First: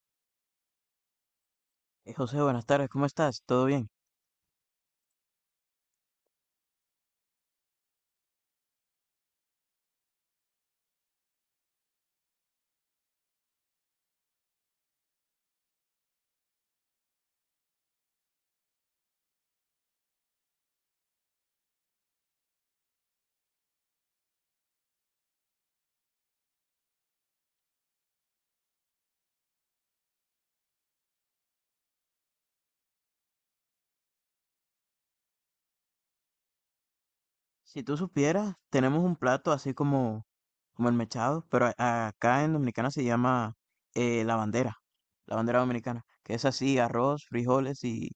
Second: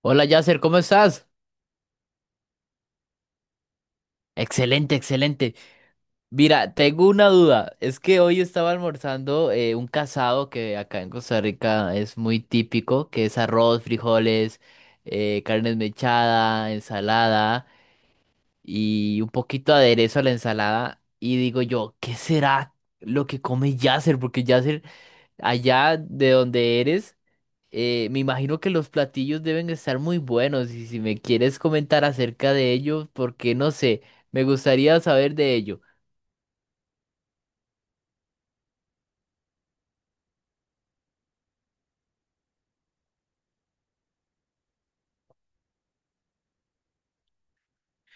Hola Yasser, ¿cómo estás? José, buenas tardes, ¿cómo estás? ¿Todo bien? Excelente, excelente. Mira, tengo una duda. Es que hoy estaba almorzando un casado que acá en Costa Rica es muy típico, que es arroz, frijoles, carne mechada, ensalada y un poquito de aderezo a la ensalada. Y digo yo, ¿qué será lo que come Yasser? Porque Yasser, allá de donde eres... Me imagino que los platillos deben estar muy buenos y si me quieres comentar acerca de ellos, porque no sé, me gustaría saber de ello. Si tú supieras, tenemos un plato así como el mechado, pero acá en Dominicana se llama eh, la bandera, la bandera dominicana, que es así, arroz, frijoles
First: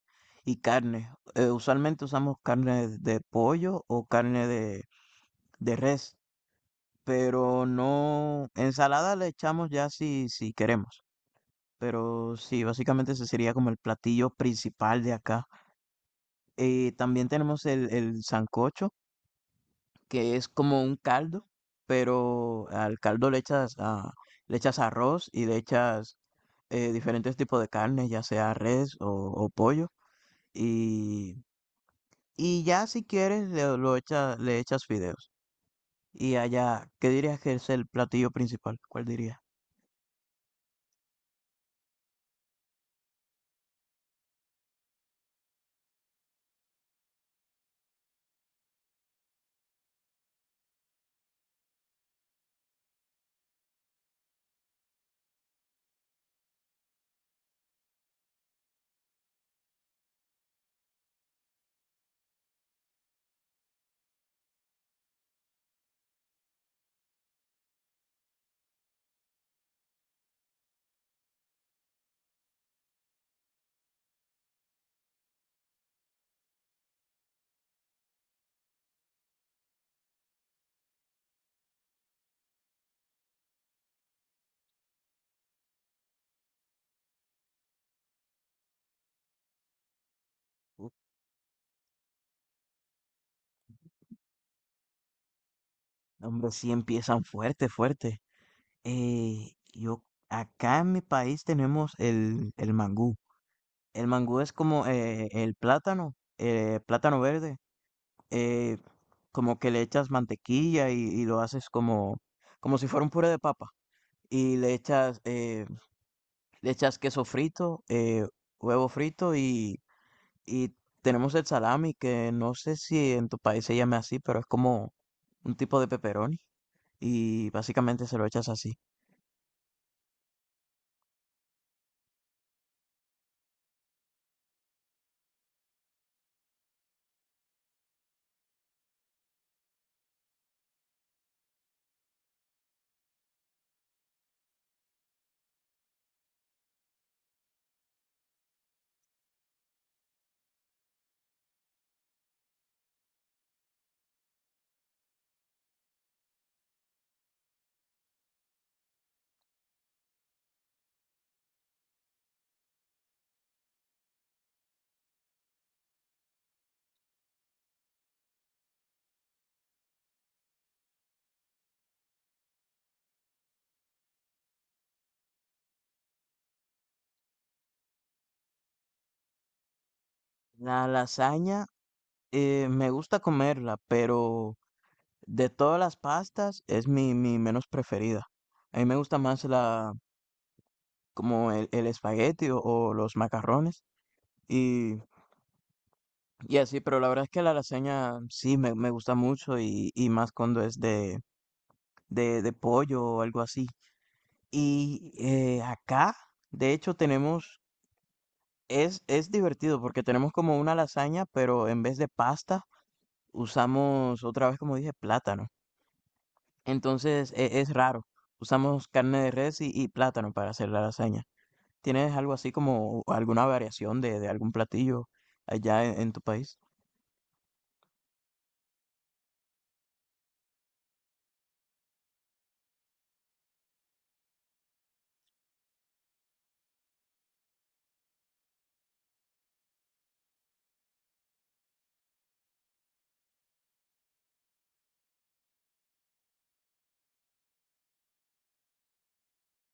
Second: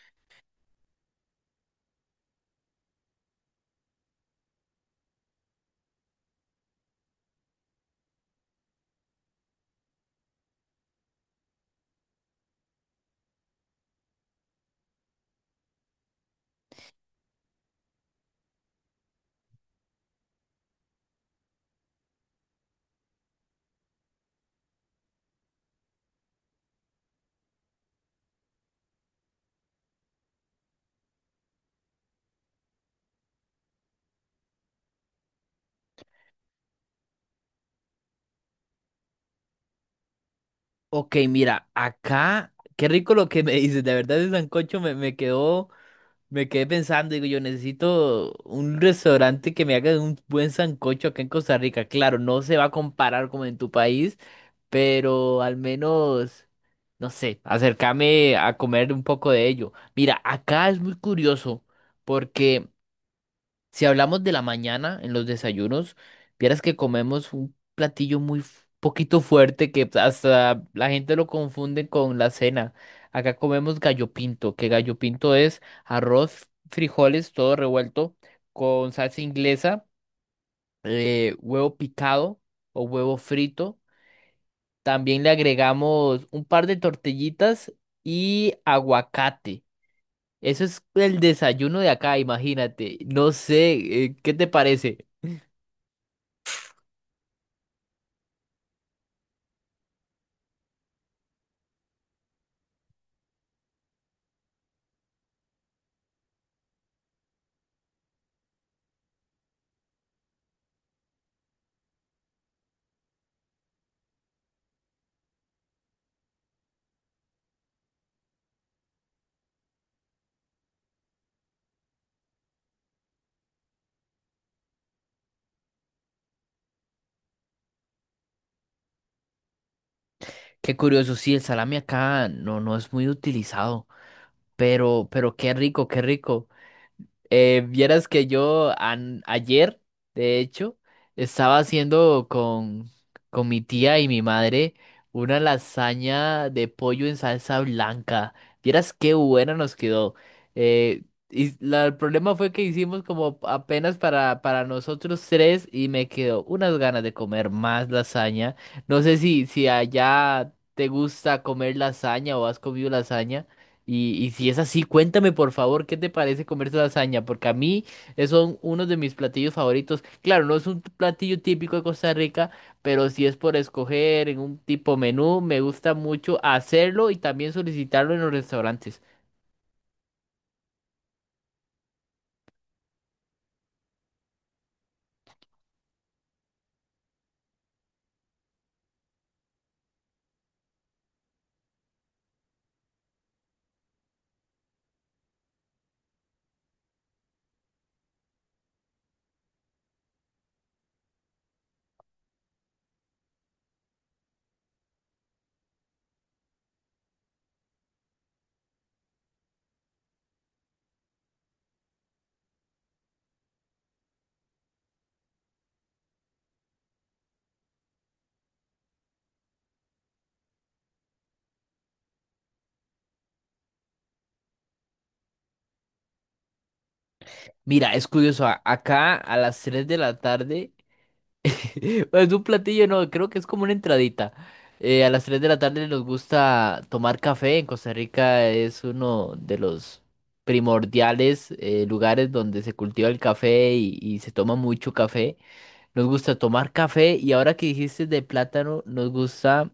y carne. Usualmente usamos carne de pollo o carne de res, pero no, ensalada le echamos ya si, si queremos, pero sí, básicamente ese sería como el platillo principal de acá. También tenemos el sancocho que es como un caldo, pero al caldo le echas, le echas arroz y le echas diferentes tipos de carne, ya sea res o pollo. Y, y ya si quieres, le echas fideos. Y allá, ¿qué dirías que es el platillo principal? ¿Cuál dirías? Ok, mira, acá, qué rico lo que me dices, de verdad ese sancocho me quedó, me quedé pensando, digo, yo necesito un restaurante que me haga un buen sancocho acá en Costa Rica. Claro, no se va a comparar como en tu país, pero al menos, no sé, acercame a comer un poco de ello. Mira, acá es muy curioso porque... Si hablamos de la mañana en los desayunos, vieras que comemos un platillo muy poquito fuerte que hasta la gente lo confunde con la cena. Acá comemos gallo pinto, que gallo pinto es arroz, frijoles, todo revuelto, con salsa inglesa, huevo picado o huevo frito. También le agregamos un par de tortillitas y aguacate. Eso es Uf. el desayuno de acá, imagínate. No sé, ¿qué te parece? Hombre, sí empiezan fuerte, fuerte. Eh, yo, Acá en mi país tenemos el mangú. El mangú es como el plátano, plátano verde, eh, como que le echas mantequilla y lo haces como si fuera un puré de papa. Y le echas queso frito, huevo frito y tenemos el salami, que no sé si en tu país se llame así, pero es como un tipo de pepperoni y básicamente se lo echas así. Qué curioso, sí, el salami acá no, no es muy utilizado, pero qué rico, qué rico. Vieras que yo ayer, de hecho, estaba haciendo con mi tía y mi madre una lasaña de pollo en salsa blanca. Vieras qué buena nos quedó. Eh, y el problema fue que hicimos como apenas para nosotros tres y me quedó unas ganas de comer más lasaña. No sé si allá te gusta comer lasaña o has comido lasaña. Y si es así, cuéntame por favor qué te parece comer tu lasaña, porque a mí es son uno de mis platillos favoritos. Claro, no es un platillo típico de Costa Rica, pero si es por escoger en un tipo menú, me gusta mucho hacerlo y también solicitarlo en los restaurantes. La lasaña. Me gusta comerla, pero de todas las pastas es mi menos preferida. A mí me gusta más como el espagueti o los macarrones y, y así, pero la verdad es que la lasaña sí me gusta mucho y más cuando es de pollo o algo así. Y acá, de hecho, tenemos, es divertido porque tenemos como una lasaña, pero en vez de pasta usamos otra vez, como dije, plátano. Entonces es raro. Usamos carne de res y plátano para hacer la lasaña. ¿Tienes algo así como alguna variación de algún platillo allá en tu país? Mira, es curioso, acá a las 3 de la tarde es un platillo, no, creo que es como una entradita. A las 3 de la tarde nos gusta tomar café. En Costa Rica es uno de los primordiales lugares donde se cultiva el café y se toma mucho café. Nos gusta tomar café y ahora que dijiste de plátano, nos gusta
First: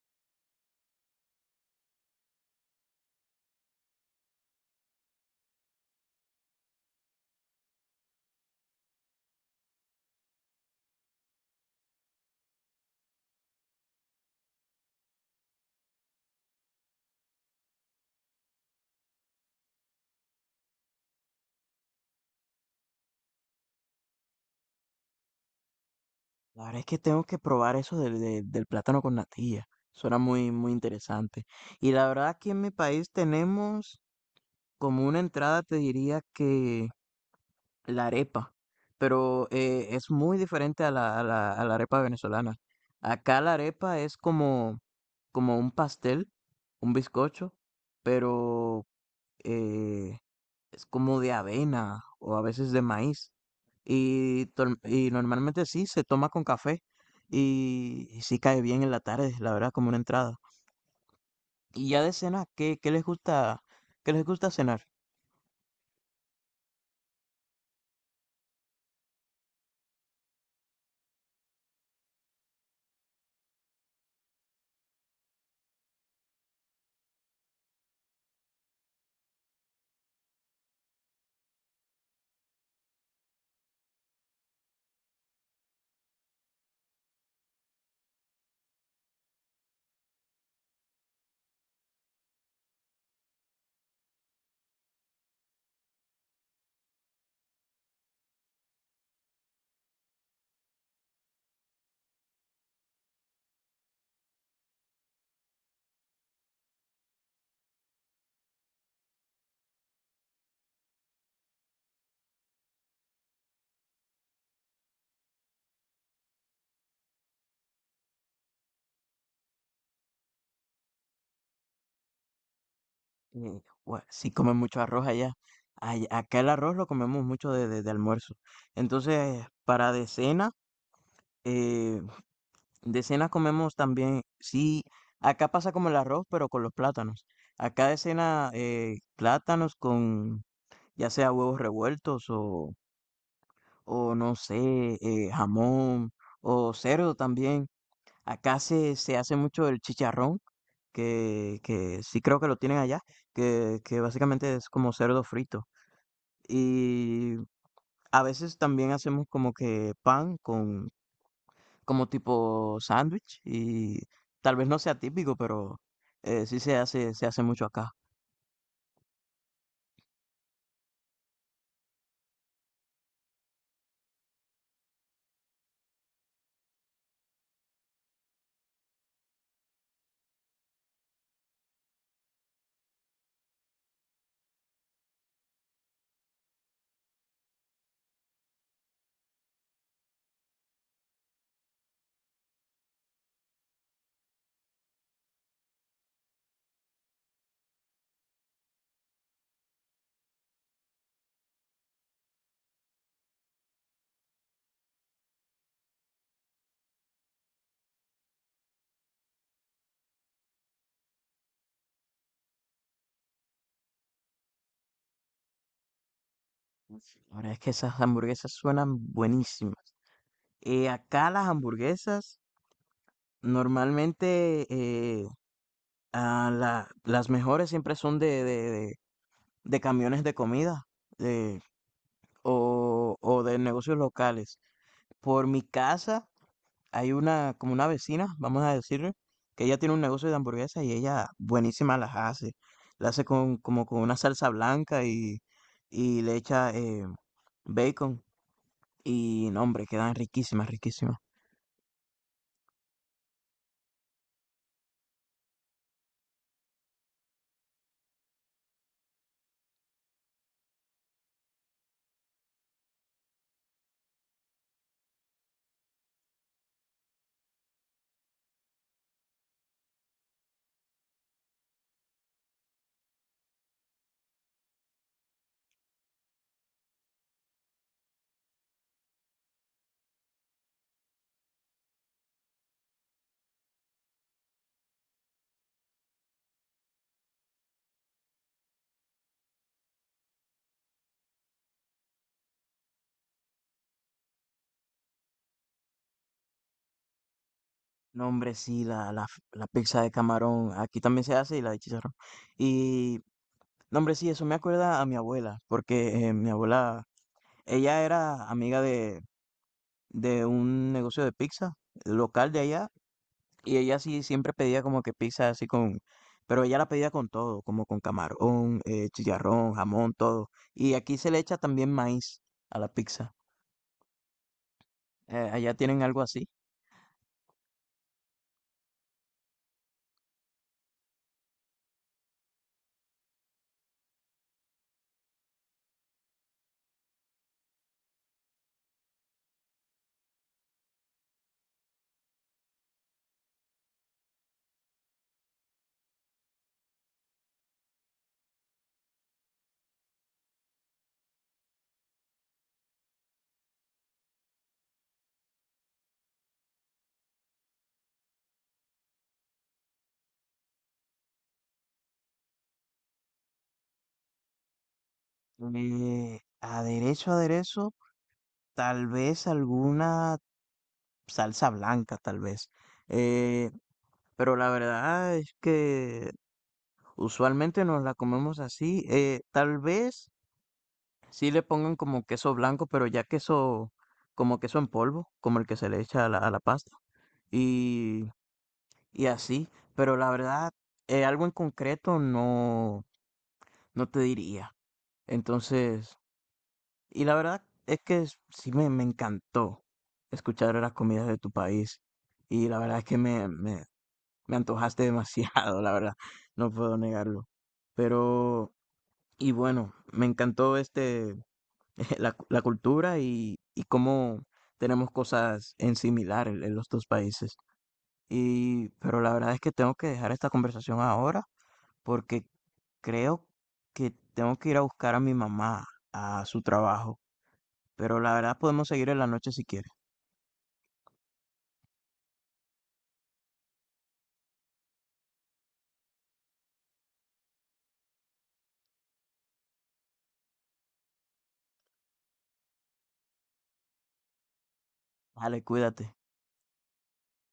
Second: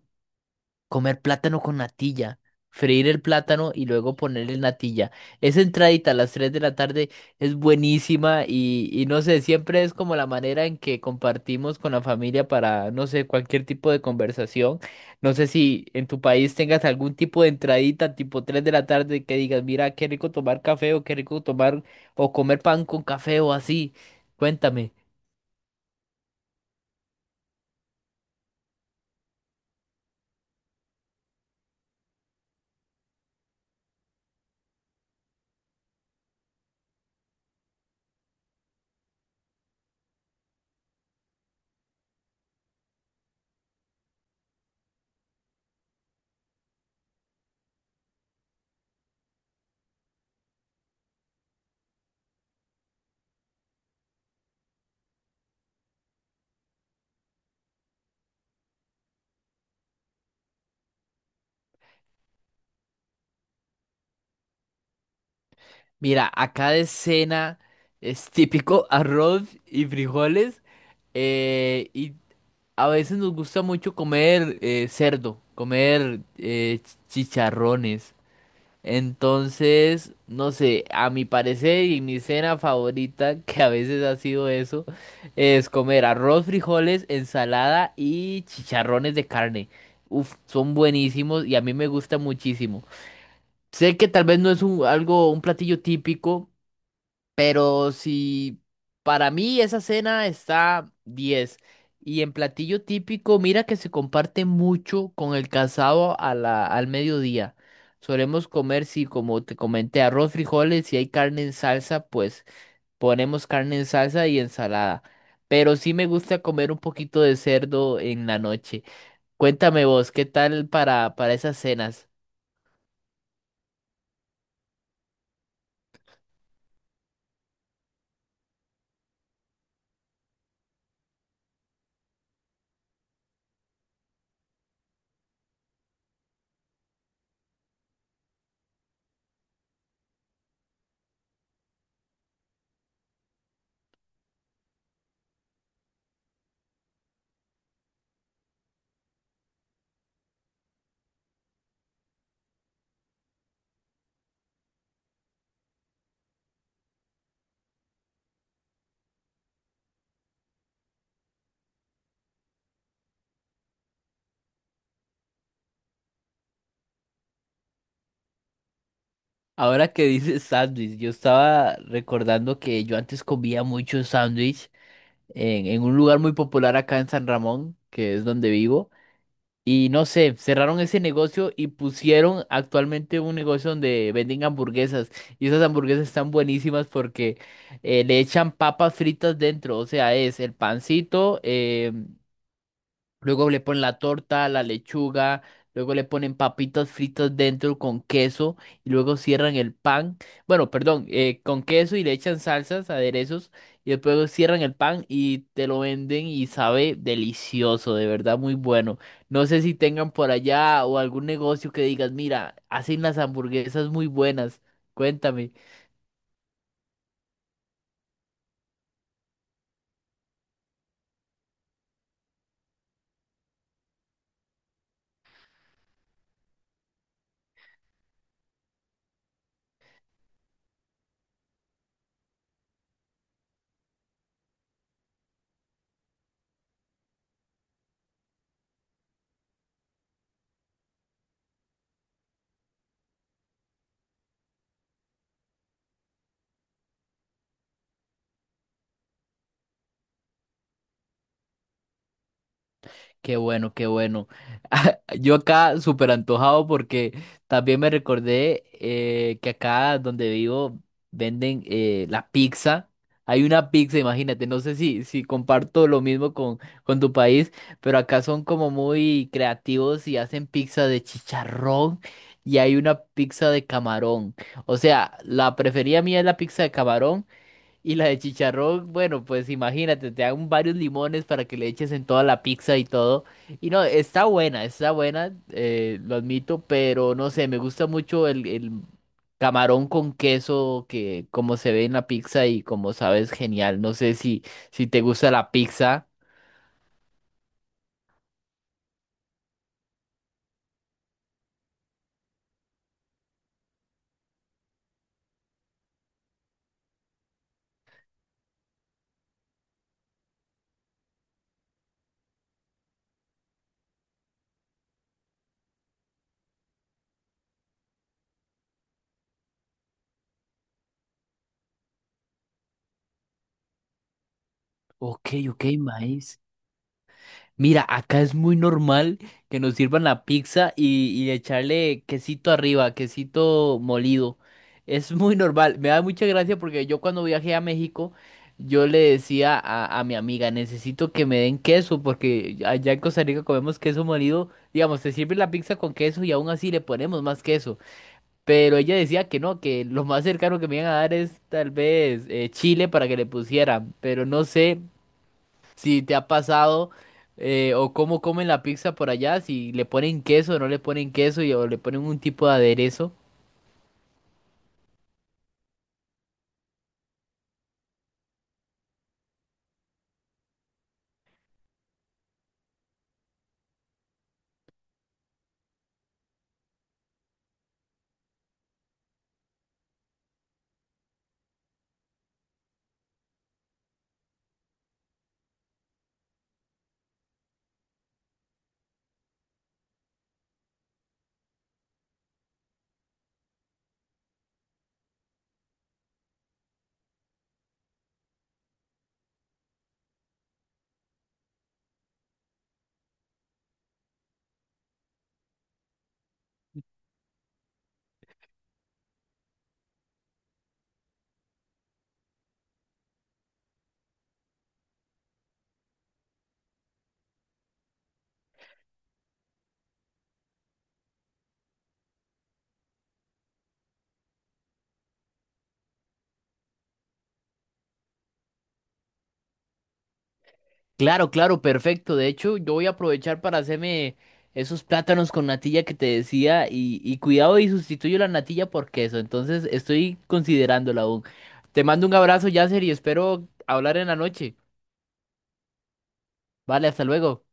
comer plátano con natilla. Freír el plátano y luego ponerle natilla. Esa entradita a las 3 de la tarde es buenísima y no sé, siempre es como la manera en que compartimos con la familia para, no sé, cualquier tipo de conversación. No sé si en tu país tengas algún tipo de entradita tipo 3 de la tarde que digas, mira, qué rico tomar café o qué rico tomar o comer pan con café o así. Cuéntame. La verdad es que tengo que probar eso del plátano con natilla. Suena muy, muy interesante. Y la verdad aquí en mi país tenemos como una entrada, te diría que la arepa, pero, es muy diferente a la arepa venezolana. Acá la arepa es como un pastel, un bizcocho, pero, eh, es como de avena o a veces de maíz, y tol y normalmente sí se toma con café, y sí cae bien en la tarde, la verdad, como una entrada. Y ya de cena, ¿qué les gusta cenar? Mira, acá de cena es típico arroz y frijoles. Y a veces nos gusta mucho comer cerdo, comer chicharrones. Entonces, no sé, a mi parecer y mi cena favorita, que a veces ha sido eso, es comer arroz, frijoles, ensalada y chicharrones de carne. Uf, son buenísimos y a mí me gusta muchísimo. Sé que tal vez no es un, algo, un platillo típico. Pero si para mí esa cena está diez. Y en platillo típico, mira que se comparte mucho con el casado a al mediodía. Solemos comer, si como te comenté, arroz, frijoles, si hay carne en salsa, pues ponemos carne en salsa y ensalada. Pero sí me gusta comer un poquito de cerdo en la noche. Cuéntame vos, ¿qué tal para esas cenas? Sí comen mucho arroz allá. Acá el arroz lo comemos mucho de almuerzo. Entonces, para eh, de cena comemos también, sí, acá pasa como el arroz, pero con los plátanos. Acá de cena, plátanos con ya sea huevos revueltos o no sé, jamón o cerdo también. Acá se hace mucho el chicharrón, que sí creo que lo tienen allá, que básicamente es como cerdo frito. Y a veces también hacemos como que pan con como tipo sándwich y tal vez no sea típico, pero sí se se hace mucho acá. Ahora que dices sándwich, yo estaba recordando que yo antes comía mucho sándwich en un lugar muy popular acá en San Ramón, que es donde vivo. Y no sé, cerraron ese negocio y pusieron actualmente un negocio donde venden hamburguesas. Y esas hamburguesas están buenísimas porque le echan papas fritas dentro. O sea, es el pancito, luego le ponen la torta, la lechuga, luego le ponen papitas fritas dentro con queso y luego cierran el pan, bueno, perdón, con queso y le echan salsas, aderezos y después cierran el pan y te lo venden y sabe delicioso, de verdad muy bueno. No sé si tengan por allá o algún negocio que digas, mira, hacen las hamburguesas muy buenas, cuéntame. La verdad es que esas hamburguesas suenan buenísimas. Acá las hamburguesas normalmente las mejores siempre son de camiones de comida eh, o de negocios locales. Por mi casa hay una, como una vecina, vamos a decirle, que ella tiene un negocio de hamburguesas y ella buenísima las hace. La hace con, como con una salsa blanca y le echa bacon. Y no, hombre, quedan riquísimas, riquísimas. Qué bueno, qué bueno. Yo acá súper antojado porque también me recordé que acá donde vivo venden la pizza. Hay una pizza, imagínate, no sé si, si comparto lo mismo con tu país, pero acá son como muy creativos y hacen pizza de chicharrón y hay una pizza de camarón. O sea, la preferida mía es la pizza de camarón. Y la de chicharrón, bueno, pues imagínate, te dan varios limones para que le eches en toda la pizza y todo. Y no, está buena, lo admito, pero no sé, me gusta mucho el camarón con queso que como se ve en la pizza y como sabes, genial. No sé si, si te gusta la pizza. No, hombre, sí, la pizza de camarón, aquí también se hace y la de chicharrón. Y, no, hombre, sí, eso me acuerda a mi abuela, porque mi abuela ella era amiga de un negocio de pizza local de allá y ella sí siempre pedía como que pizza así con, pero ella la pedía con todo, como con camarón, chicharrón, jamón, todo. Y aquí se le echa también maíz a la pizza. Ok, ok, Allá tienen algo maíz. así. Mira, acá es muy normal que nos sirvan la pizza y echarle quesito arriba, quesito molido. Es muy normal. Me da mucha gracia porque yo cuando viajé a México, yo le decía a mi amiga, necesito que me den queso porque allá en Costa Rica comemos queso molido. Digamos, te sirve la pizza con queso y aún así le ponemos más queso. Pero ella decía que no, que lo más cercano que me iban a dar es tal vez chile para que le pusieran. Pero no sé si te ha pasado o cómo comen la pizza por allá, si le ponen queso o no le ponen queso o le ponen un tipo de aderezo. Aderezo, aderezo, tal vez alguna salsa blanca, tal vez. Eh, pero la verdad es que usualmente nos la comemos así. Tal vez sí le pongan como queso blanco, pero ya queso, como queso en polvo, como el que se le echa a a la pasta. Y, y así, pero la verdad, algo en concreto no te diría. Entonces, y la verdad es que sí me encantó escuchar las comidas de tu país. Y la verdad es que me antojaste demasiado, la verdad, no puedo negarlo. Pero, y bueno, me encantó este la cultura y cómo tenemos cosas en similar en los dos países. Y, pero la verdad es que tengo que dejar esta conversación ahora porque creo que tengo que ir a buscar a mi mamá a su trabajo. Pero la verdad podemos seguir en la noche si quieres. Claro, claro, perfecto. De hecho, yo voy a aprovechar para hacerme esos plátanos con natilla que te decía y cuidado y sustituyo la natilla por queso. Entonces, estoy considerándola aún. Te mando un abrazo, Yasser, y espero hablar en la noche. Vale, cuídate. Vale, hasta luego.